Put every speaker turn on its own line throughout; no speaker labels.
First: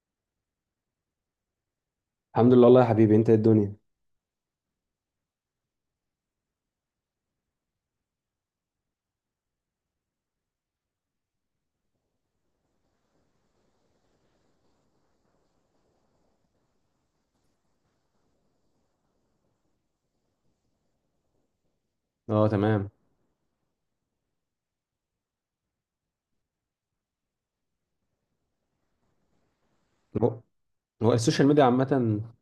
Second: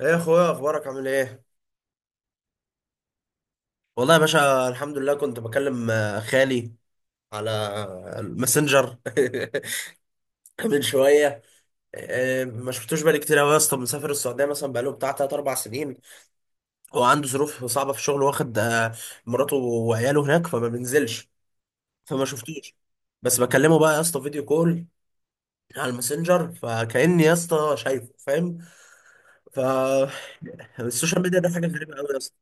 ايه يا اخويا، اخبارك؟ عامل ايه؟
الحمد لله والله يا حبيبي، انت ايه الدنيا؟
والله يا باشا الحمد لله. كنت بكلم خالي على الماسنجر. من شويه. ما شفتوش بقالي كتير قوي يا اسطى، مسافر السعوديه مثلا بقاله بتاع 3 4 سنين. هو عنده ظروف صعبه في الشغل، واخد مراته وعياله هناك فما بينزلش. فما
اه،
شفتوش.
تمام.
بس بكلمه بقى يا اسطى فيديو كول على الماسنجر، فكأني يا اسطى شايفه. فاهم؟ ف
هو هو
السوشيال ميديا
السوشيال
ده
ميديا
حاجه غريبه قوي يا
عامة.
اسطى.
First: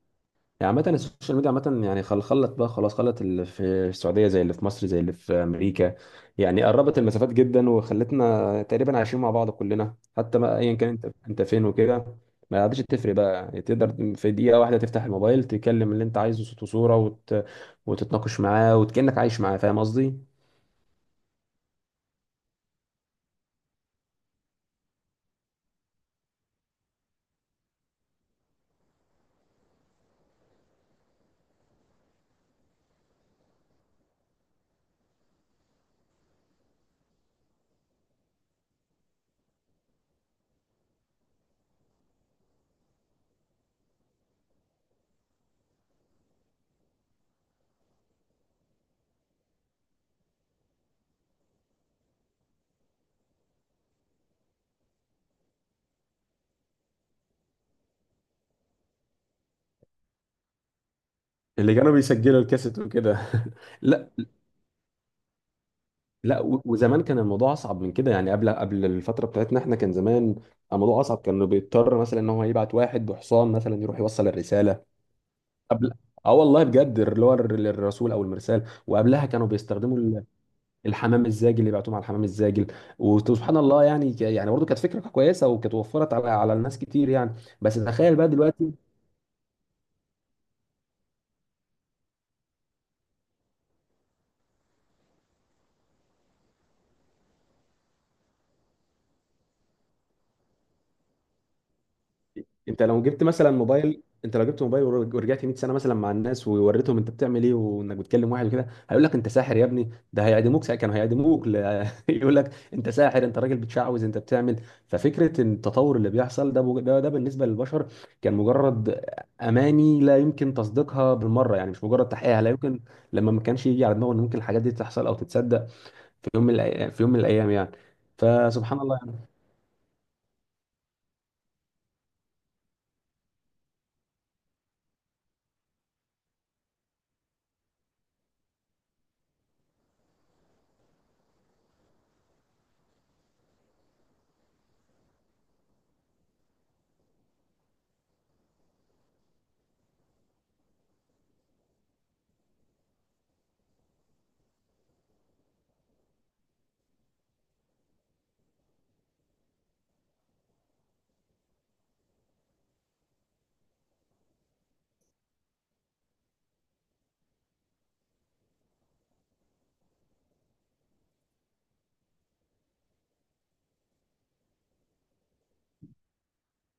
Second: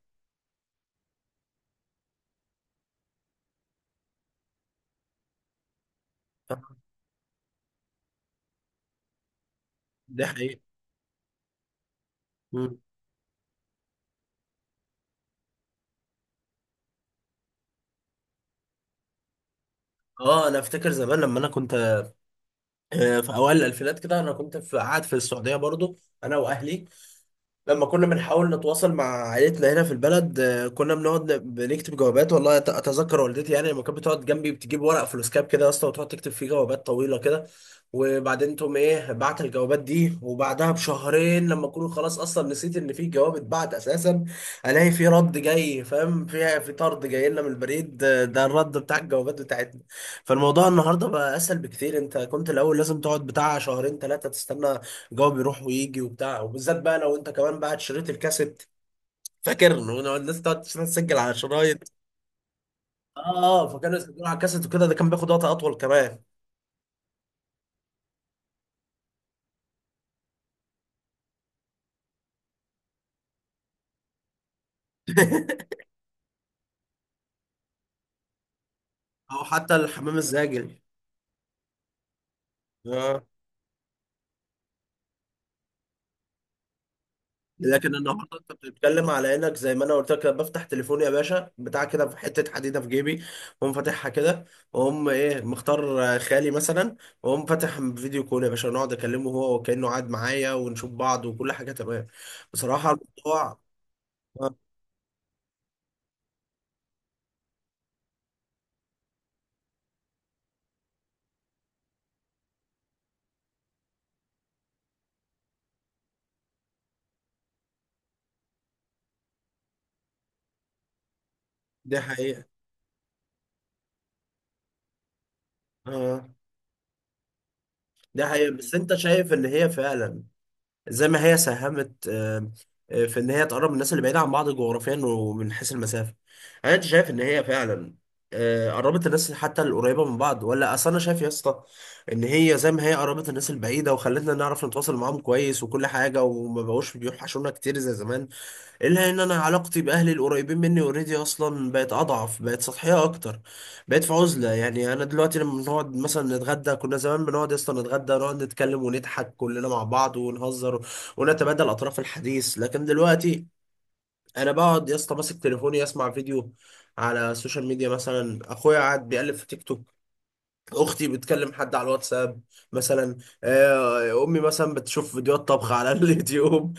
يعني عامة السوشيال ميديا عامة، يعني خلت بقى خلاص، خلت اللي في السعودية زي اللي في مصر زي اللي في أمريكا. يعني قربت المسافات جدا وخلتنا تقريبا عايشين مع بعض كلنا،
دي
حتى ما
حقيقة.
أيا كان انت فين وكده. ما
مم.
عادش تفرق بقى، تقدر في دقيقة واحدة تفتح الموبايل تكلم اللي انت عايزه صوت وصورة وتتناقش معاه وكأنك عايش معاه، فاهم قصدي؟
اه، انا افتكر زمان لما انا كنت في اوائل الالفينات كده، انا كنت قاعد في السعوديه برضو، انا واهلي. لما كنا بنحاول نتواصل مع عائلتنا هنا في البلد، كنا بنقعد بنكتب جوابات. والله اتذكر والدتي يعني لما كانت بتقعد جنبي بتجيب ورق فلوسكاب كده يا اسطى، وتقعد تكتب فيه جوابات طويله كده. وبعدين تقوم ايه، بعت الجوابات دي، وبعدها بشهرين لما اكون خلاص اصلا نسيت ان في جواب اتبعت اساسا، الاقي في رد جاي، فاهم؟ فيها في طرد جاي لنا من البريد، ده الرد بتاع الجوابات بتاعتنا. فالموضوع النهارده بقى اسهل بكتير. انت كنت الاول لازم تقعد بتاع شهرين 3 تستنى جو بيروح ويجي وبتاع. وبالذات بقى لو انت كمان بقى شريط الكاسيت، فاكر لو الناس تقعد تسجل على
اللي
شرايط.
كانوا بيسجلوا الكاسيت وكده.
اه. اه، فكانوا يسجلوا على الكاسيت وكده، ده كان بياخد وقت اطول كمان.
لا، وزمان كان الموضوع اصعب من كده. يعني قبل الفتره بتاعتنا احنا، كان زمان الموضوع اصعب، كانوا بيضطر مثلا ان هو يبعت واحد بحصان مثلا يروح يوصل الرساله. قبل، اه والله بجد، اللي هو الرسول او المرسال. وقبلها
او
كانوا
حتى
بيستخدموا
الحمام الزاجل.
الحمام الزاجل، اللي بيبعتوهم على الحمام الزاجل.
اه.
وسبحان الله، يعني يعني برضه كانت فكره كويسه، وكانت وفرت على الناس كتير يعني. بس
لكن
تخيل بقى
النهارده انت
دلوقتي،
بتتكلم على انك زي ما انا قلت لك، أنا بفتح تليفوني يا باشا بتاع كده في حته حديده في جيبي، واقوم فاتحها كده، واقوم ايه، مختار خالي مثلا، واقوم فاتح فيديو كول يا باشا، نقعد اكلمه هو وكانه قاعد معايا، ونشوف بعض وكل حاجه تمام
انت
بصراحه
لو جبت مثلا
الموضوع.
موبايل، انت لو جبت موبايل ورجعت 100 سنه مثلا مع الناس ووريتهم انت بتعمل ايه، وانك بتكلم واحد وكده، هيقول لك انت ساحر يا ابني، ده هيعدموك ساعة، كانوا هيعدموك يقول لك انت ساحر، انت راجل بتشعوذ، انت بتعمل. ففكره ان التطور اللي بيحصل ده ده بالنسبه للبشر كان مجرد اماني لا يمكن تصديقها بالمره. يعني مش
دي
مجرد تحقيقها
حقيقة.
لا يمكن، لما ما كانش يجي على دماغه ان ممكن الحاجات دي تحصل او تتصدق
اه،
في في يوم من الايام يعني.
دي حقيقة. بس
فسبحان
انت
الله.
شايف ان هي فعلا زي ما هي ساهمت في ان هي تقرب الناس اللي بعيدة عن بعض جغرافيا ومن حيث المسافة، انت شايف ان هي فعلا قربت الناس حتى القريبة من بعض؟ ولا اصل انا شايف يا اسطى ان هي زي ما هي قربت الناس البعيدة وخلتنا نعرف نتواصل معاهم كويس وكل حاجة وما بقوش بيوحشونا كتير زي زمان، الا ان انا علاقتي باهلي القريبين مني اوريدي اصلا بقت اضعف، بقت سطحيه اكتر، بقت في عزله. يعني انا دلوقتي لما بنقعد مثلا نتغدى، كنا زمان بنقعد اصلا نتغدى، نقعد نتكلم ونضحك كلنا مع بعض ونهزر ونتبادل اطراف الحديث. لكن دلوقتي انا بقعد يا اسطى ماسك تليفوني اسمع فيديو على السوشيال ميديا، مثلا اخويا قاعد بيقلب في تيك توك، اختي بتكلم حد على الواتساب مثلا، امي مثلا بتشوف فيديوهات طبخ على اليوتيوب.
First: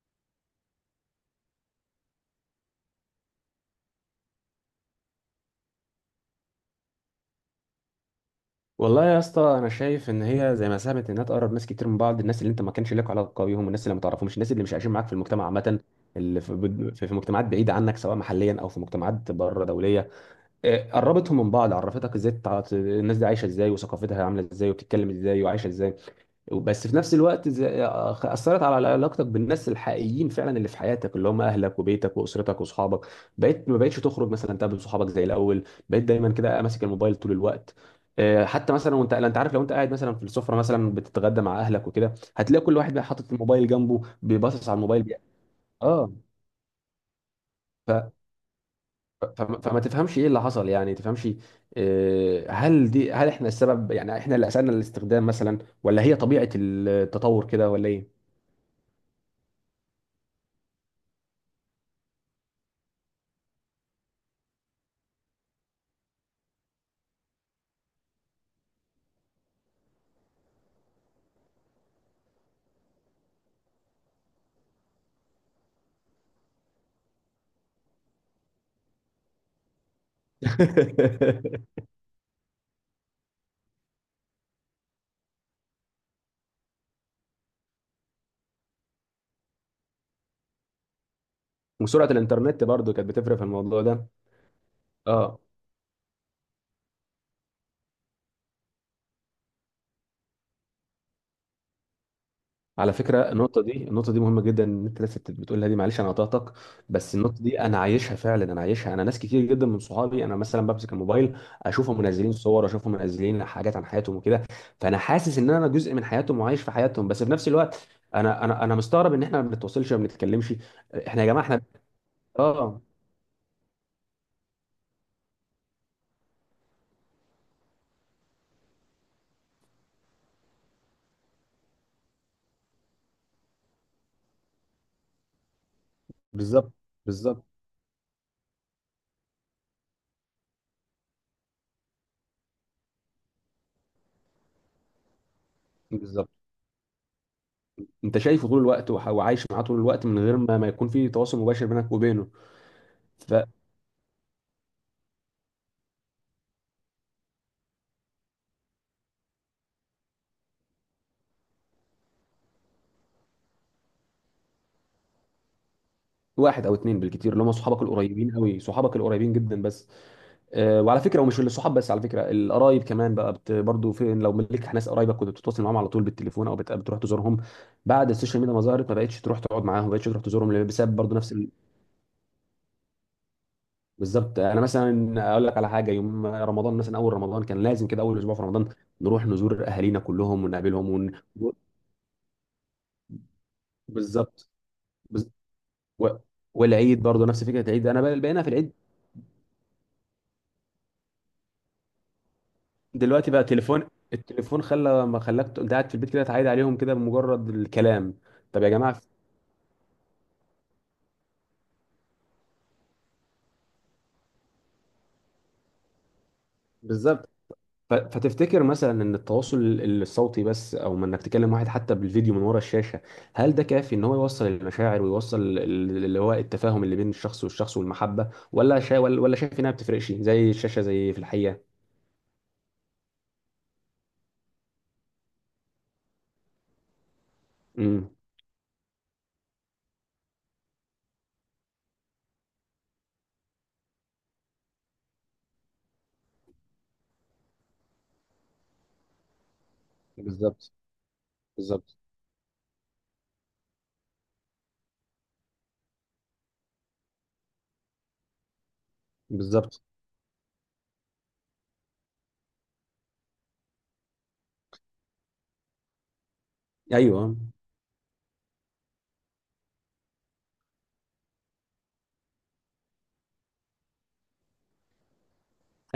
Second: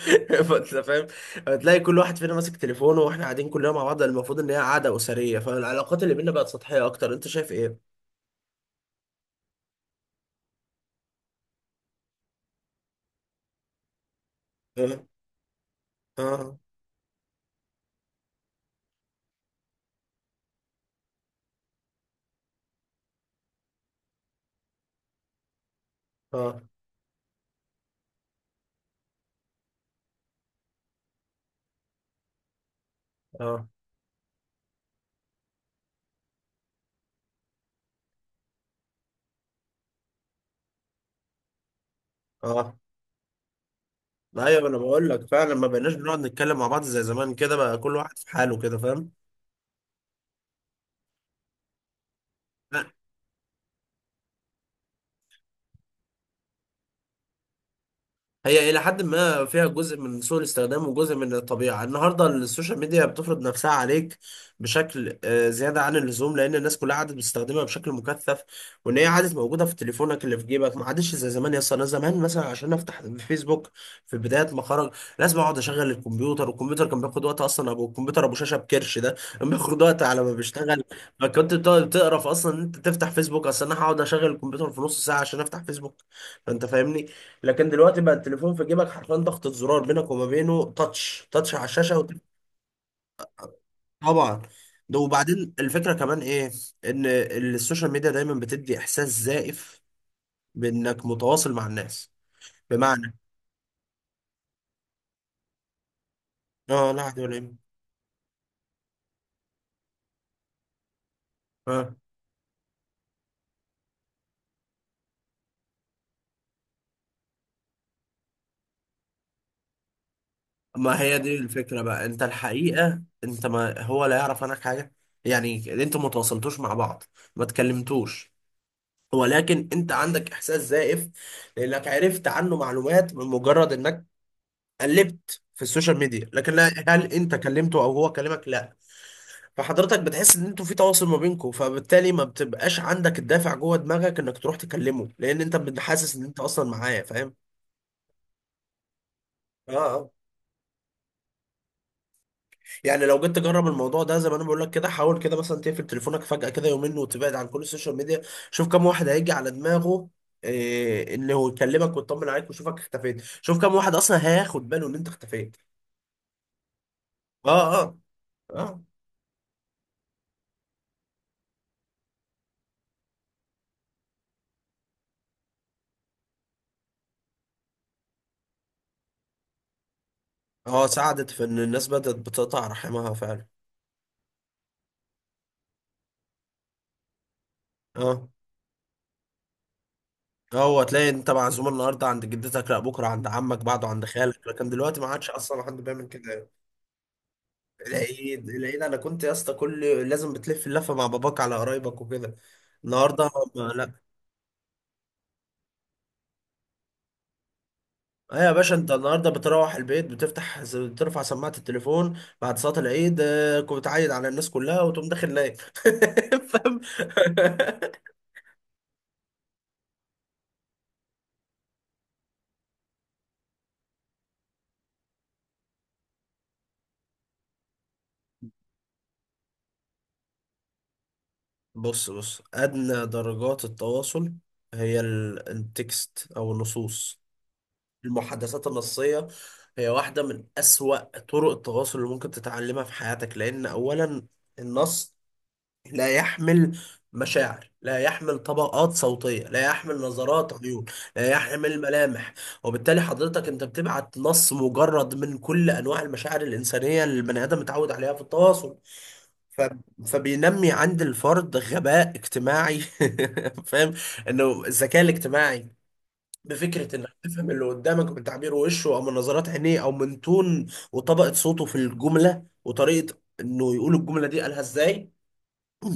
فانت فاهم، هتلاقي كل واحد فينا ماسك تليفونه واحنا قاعدين كلنا مع بعض، المفروض ان هي قعده اسريه. فالعلاقات اللي بينا بقت سطحيه اكتر. انت شايف ايه؟
والله يا اسطى انا شايف ان هي زي ما ساهمت انها تقرب ناس كتير من بعض، الناس اللي انت ما كانش لك علاقه بيهم، والناس اللي ما تعرفهمش، الناس اللي مش عايشين
اه،
معاك في المجتمع عامه، اللي
اه،
في, في مجتمعات بعيده عنك، سواء محليا او في مجتمعات بره دوليه. آه، قربتهم من بعض، عرفتك ازاي الناس دي عايشه ازاي، وثقافتها عامله ازاي، وبتتكلم ازاي، وعايشه ازاي.
اه،
بس في نفس الوقت اثرت على علاقتك بالناس الحقيقيين فعلا، اللي في حياتك، اللي هم اهلك وبيتك واسرتك وصحابك.
اه،
بقيت ما بقتش تخرج مثلا تقابل صحابك زي الاول، بقيت دايما كده ماسك الموبايل طول الوقت. آه، حتى مثلا وانت لا، انت عارف، لو انت قاعد مثلا في السفره مثلا بتتغدى مع اهلك وكده، هتلاقي
اه،
كل واحد بقى حاطط الموبايل جنبه
ايوه
بيبصص على
انا
الموبايل
بقول لك فعلا ما بقيناش
اه.
بنقعد نتكلم مع بعض زي زمان كده، بقى كل
ف...
واحد في حاله كده. فاهم؟
فما فما تفهمش ايه اللي حصل، يعني تفهمش، آه، هل دي، هل احنا السبب؟ يعني احنا اللي اسالنا الاستخدام مثلا، ولا هي طبيعه التطور كده، ولا ايه؟
هي إلى حد ما فيها جزء من سوء الاستخدام وجزء من الطبيعة. النهاردة السوشيال ميديا بتفرض نفسها عليك بشكل زيادة عن اللزوم، لأن الناس كلها عادت بتستخدمها بشكل مكثف، وإن هي عادت موجودة في تليفونك اللي في جيبك. ما عادش زي زمان يا اسطى، أنا زمان مثلا عشان أفتح فيسبوك في بداية ما خرج، لازم أقعد أشغل الكمبيوتر، والكمبيوتر كان بياخد وقت أصلا. أبو الكمبيوتر أبو شاشة بكرش ده كان بياخد وقت على ما بيشتغل. فكنت بتقعد تقرف أصلا إن أنت تفتح فيسبوك أصلا، أنا هقعد أشغل الكمبيوتر في نص ساعة عشان أفتح فيسبوك. فأنت فاهمني. لكن دلوقتي بقى التليفون في جيبك، حرفيا ضغطة زرار بينك وما بينه، تاتش تاتش على الشاشة
وسرعه الانترنت برضو كانت بتفرق في الموضوع ده.
طبعا. ده
اه.
وبعدين الفكرة كمان ايه، ان السوشيال ميديا دايما بتدي احساس زائف بانك متواصل مع الناس،
على
بمعنى،
فكره، النقطه دي مهمه جدا، ان انت لسه بتقولها دي، معلش انا قطعتك.
اه لا
بس
حد ولا
النقطه دي
إيه.
انا عايشها فعلا، انا عايشها. انا ناس كتير جدا من صحابي، انا مثلا بمسك الموبايل
اه،
اشوفهم منزلين صور، اشوفهم منزلين حاجات عن حياتهم وكده، فانا حاسس ان انا جزء من حياتهم وعايش في حياتهم. بس في نفس الوقت، انا مستغرب ان احنا ما بنتواصلش، ما بنتكلمش.
ما هي
احنا يا
دي
جماعه احنا،
الفكرة بقى. انت
اه.
الحقيقة، انت ما هو لا يعرف عنك حاجة، يعني انت ما تواصلتوش مع بعض، ما تكلمتوش، ولكن انت عندك احساس زائف لانك عرفت عنه معلومات من مجرد انك قلبت في السوشيال ميديا. لكن
بالظبط.
هل انت
بالظبط.
كلمته او هو كلمك؟ لا. فحضرتك بتحس ان انتوا في تواصل ما بينكم، فبالتالي ما بتبقاش عندك الدافع جوه دماغك انك تروح تكلمه، لان انت بتحسس ان
بالظبط.
انت اصلا معاه. فاهم؟
انت شايفه طول الوقت وعايش معاه
اه،
طول الوقت،
اه،
من غير ما يكون في تواصل مباشر بينك وبينه.
يعني لو جيت تجرب الموضوع ده زي ما انا بقول لك كده، حاول كده مثلا تقفل تليفونك فجأة كده يومين وتبعد عن كل السوشيال ميديا، شوف كم واحد هيجي على دماغه إيه انه يكلمك ويطمن عليك، ويشوفك اختفيت. شوف كم واحد اصلا هياخد باله ان انت اختفيت.
فواحد او اتنين بالكتير، اللي
اه،
هم صحابك
اه،
القريبين قوي،
اه،
صحابك القريبين جدا بس. آه، وعلى فكره، ومش الصحاب بس، على فكره القرايب كمان بقى، بت برضه، في لو ملك ناس قرايبك كنت بتتواصل معاهم على طول بالتليفون، او بتروح تزورهم. بعد السوشيال ميديا ما ظهرت، ما بقتش تروح تقعد معاهم، ما بقتش تروح تزورهم،
اه،
بسبب برضه
ساعدت
نفس
في ان الناس بدأت بتقطع رحمها فعلا.
بالظبط. انا مثلا اقول لك على حاجه، يوم رمضان مثلا، اول رمضان كان لازم كده، اول
اه.
اسبوع في رمضان نروح نزور اهالينا كلهم
هو
ونقابلهم
تلاقي انت معزوم النهارده عند جدتك، لا بكره عند عمك، بعده عند خالك.
بالظبط.
لكن دلوقتي ما عادش اصلا حد بيعمل
و...
كده.
والعيد برضه نفس فكره العيد، انا بقى بقينا
العيد
في العيد،
العيد انا كنت يا اسطى كل، لازم بتلف اللفه مع باباك على قرايبك وكده. النهارده
دلوقتي بقى
ما
تليفون،
لا.
التليفون خلى، ما خلاك انت قاعد في البيت كده تعيد عليهم كده بمجرد الكلام.
ايه يا
طب يا
باشا، انت
جماعه،
النهارده بتروح البيت بتفتح بترفع سماعه التليفون بعد صلاه العيد. كنت بتعيد على الناس كلها وتقوم داخل نايم. فاهم؟
بالظبط. فتفتكر مثلا ان التواصل الصوتي بس، او ما انك تكلم واحد حتى بالفيديو من ورا الشاشه، هل ده كافي ان هو يوصل المشاعر ويوصل اللي هو التفاهم اللي بين الشخص والشخص والمحبه، ولا ولا شايف انها ما بتفرقش، زي الشاشه زي في الحقيقه.
بص بص، أدنى درجات التواصل هي التكست أو النصوص،
امم.
المحادثات النصية، هي واحدة من أسوأ طرق التواصل اللي ممكن تتعلمها في حياتك. لأن أولا، النص لا يحمل مشاعر، لا يحمل طبقات صوتية، لا يحمل نظرات
بالظبط.
عيون، لا يحمل
بالظبط.
ملامح. وبالتالي حضرتك أنت بتبعت نص مجرد من كل أنواع المشاعر الإنسانية اللي البني آدم متعود عليها في التواصل. ف...
بالظبط.
فبينمي عند الفرد غباء اجتماعي. فاهم؟ انه الذكاء الاجتماعي بفكره انك
ايوه.
تفهم اللي قدامك من تعبير وشه، او من نظرات عينيه، او من تون وطبقه صوته في الجمله، وطريقه انه يقول الجمله دي قالها ازاي،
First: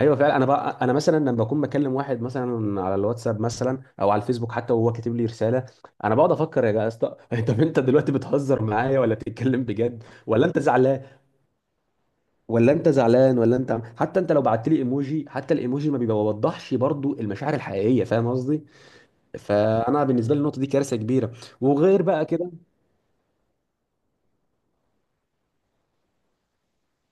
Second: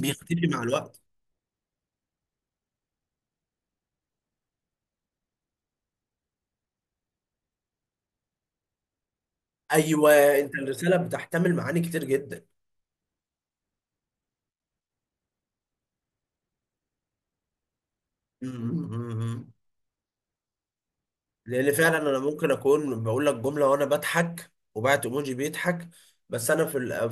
ايوه فعلا. انا
مع
بقى، انا
الوقت.
مثلا لما بكون بكلم واحد مثلا على الواتساب مثلا او على الفيسبوك حتى، وهو كاتب لي رساله، انا بقعد افكر يا اسطى، طب انت دلوقتي بتهزر معايا ولا بتتكلم بجد،
ايوه،
ولا
انت
انت
الرساله
زعلان؟
بتحتمل معاني كتير جدا.
ولا انت حتى، انت لو بعت لي ايموجي، حتى الايموجي ما بيوضحش برضو المشاعر الحقيقيه، فاهم قصدي؟ فانا بالنسبه لي النقطه دي كارثه كبيره.
لان فعلا
وغير
انا
بقى
ممكن
كده،
اكون بقول لك جمله وانا بضحك وبعت ايموجي بيضحك، بس انا في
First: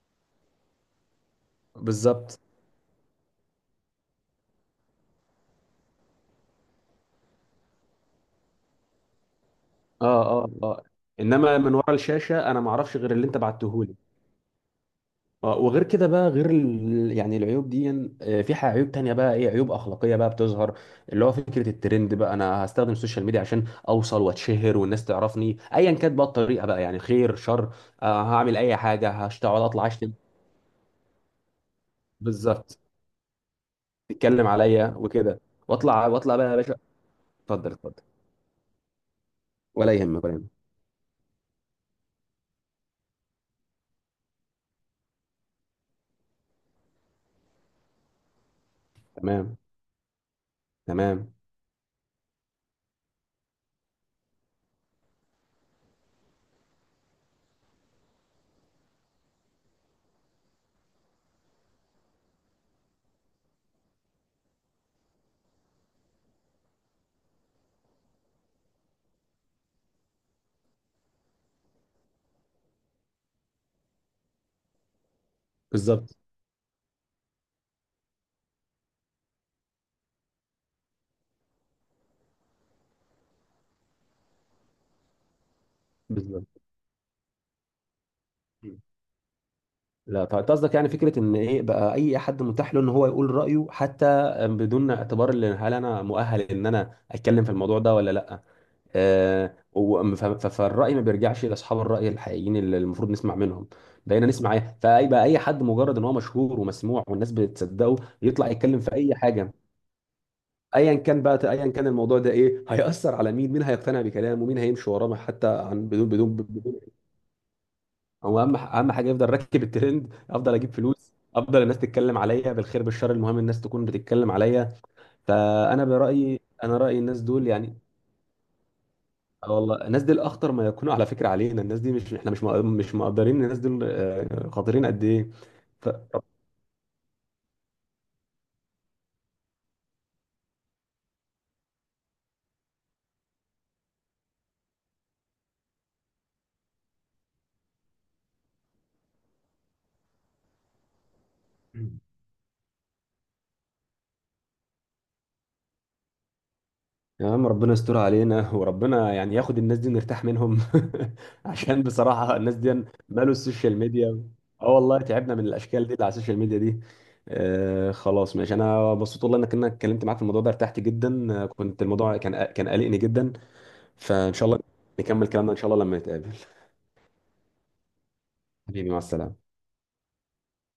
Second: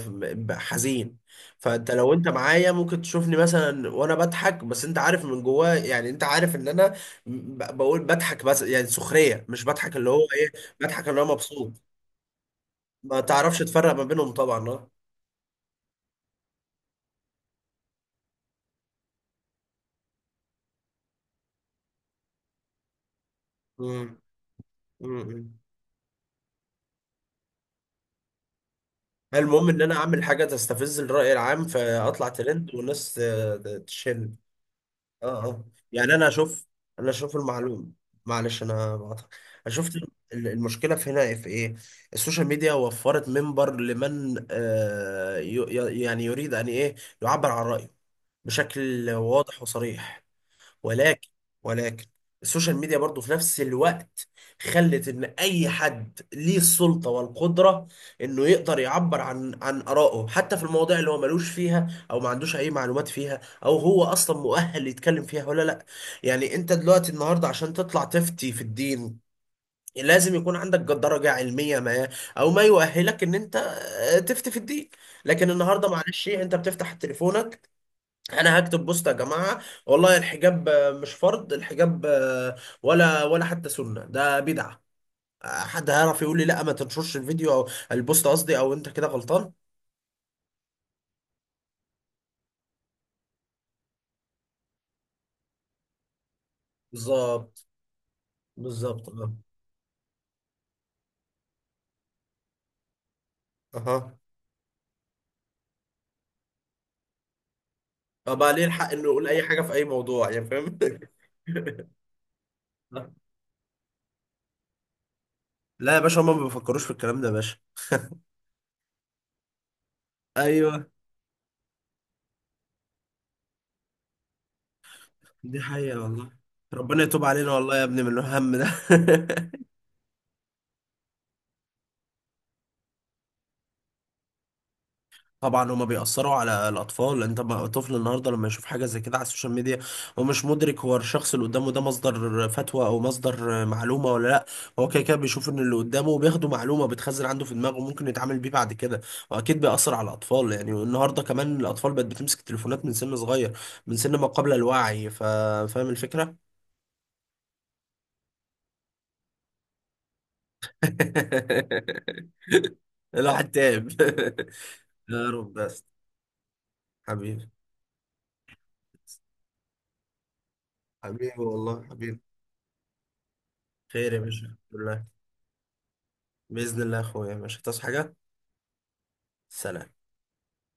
حزين. فانت لو انت
بالظبط.
معايا ممكن تشوفني مثلا وانا بضحك، بس انت عارف من جواه، يعني انت عارف ان انا بقول بضحك، بس يعني سخريه، مش بضحك اللي هو
اه اه
ايه،
اه.
بضحك اللي هو
انما
مبسوط.
من ورا الشاشه انا ما اعرفش غير
ما
اللي انت
تعرفش
بعته.
تفرق ما بينهم طبعا. اه.
آه، وغير كده بقى، غير يعني العيوب دي، آه، في عيوب تانية بقى، ايه عيوب اخلاقية بقى بتظهر، اللي هو فكرة الترند بقى، انا هستخدم السوشيال ميديا عشان
مم.
اوصل واتشهر والناس
مم.
تعرفني، ايا كانت بقى الطريقة بقى، يعني خير شر، آه، هعمل اي حاجة، هشتغل،
المهم ان
اطلع
انا
اشتم،
اعمل حاجه تستفز الراي العام، فاطلع ترند،
بالظبط،
والناس تشن.
تتكلم عليا وكده،
اه، اه،
واطلع
يعني انا
واطلع بقى يا
اشوف
باشا.
انا اشوف
اتفضل
المعلوم.
اتفضل.
معلش انا بقطع. انا
ولا
شفت
يهمك، ولا يهمك.
المشكله في هنا في ايه. السوشيال ميديا وفرت منبر لمن يعني يريد ان ايه، يعبر عن رايه بشكل
تمام.
واضح وصريح. ولكن
تمام.
ولكن السوشيال ميديا برضو في نفس الوقت خلت ان اي حد ليه السلطة والقدرة انه يقدر يعبر عن ارائه، حتى في المواضيع اللي هو ملوش فيها، او ما عندوش اي معلومات فيها، او هو اصلا مؤهل يتكلم فيها ولا لا. يعني انت دلوقتي النهاردة عشان تطلع تفتي في الدين، لازم يكون عندك درجة علمية ما، او ما يؤهلك ان انت تفتي في الدين. لكن النهاردة
بالظبط.
معلش إيه، انت بتفتح تليفونك، انا هكتب بوست يا جماعه، والله الحجاب مش فرض، الحجاب ولا حتى سنه، ده بدعه، حد هيعرف يقول لي
بالظبط.
لا ما تنشرش الفيديو او البوست قصدي، او انت كده غلطان؟
لا طيب، أنت قصدك يعني فكره ان ايه بقى، اي حد متاح له ان هو يقول رايه، حتى بدون اعتبار اللي هل انا مؤهل ان انا اتكلم في
بالظبط،
الموضوع ده ولا لا.
بالظبط، اه،
آه، فالراي ما بيرجعش لاصحاب الراي الحقيقيين اللي المفروض نسمع منهم.
اها،
بقينا نسمع ايه؟ فاي بقى، اي حد مجرد ان هو مشهور ومسموع والناس بتصدقه يطلع
بقى ليه
يتكلم
الحق
في
انه
اي
يقول اي
حاجه،
حاجه في اي موضوع، يعني فاهم؟
ايا كان بقى، ايا كان الموضوع ده ايه، هيأثر على مين، مين هيقتنع بكلامه، مين هيمشي وراه، حتى عن
لا يا باشا، هما ما
بدون.
بيفكروش في الكلام ده يا باشا.
هو اهم حاجه يفضل راكب الترند، افضل اجيب
ايوه.
فلوس، افضل الناس تتكلم عليا بالخير بالشر، المهم الناس تكون بتتكلم عليا.
دي
فانا
حقيقة والله.
برايي، انا رايي
ربنا
الناس
يتوب
دول
علينا والله
يعني،
يا ابني من الهم ده.
آه والله الناس دي الاخطر ما يكونوا على فكره علينا، الناس دي مش احنا مش مش مقدرين الناس دول، آه، خطيرين قد ايه.
طبعا هما بيأثروا على الأطفال. أنت طفل النهاردة لما يشوف حاجة زي كده على السوشيال ميديا، هو مش مدرك هو الشخص اللي قدامه ده مصدر فتوى أو مصدر معلومة ولا لأ. هو كده كده بيشوف إن اللي قدامه بياخده معلومة بتخزن عنده في دماغه، ممكن يتعامل بيه بعد كده. وأكيد بيأثر على الأطفال. يعني النهاردة كمان
ف...
الأطفال بقت بتمسك تليفونات من سن صغير، من سن ما قبل الوعي. فاهم الفكرة؟
يا عم ربنا يستر علينا، وربنا يعني ياخد الناس دي نرتاح منهم. عشان بصراحة الناس دي مالوا
الواحد
السوشيال
تعب.
ميديا. اه والله
يا
تعبنا من
رب بس.
الاشكال دي اللي على السوشيال ميديا دي.
حبيبي.
آه خلاص ماشي، انا مبسوط والله انك اتكلمت معاك في الموضوع ده، ارتحت
حبيبي،
جدا، آه،
والله
كنت الموضوع
حبيبي.
كان قلقني جدا.
خير يا
فان
باشا،
شاء
الحمد
الله
لله.
نكمل كلامنا ان شاء الله لما نتقابل.
بإذن الله يا أخويا، مش هتصحى حاجة.
حبيبي، مع السلامة.
سلام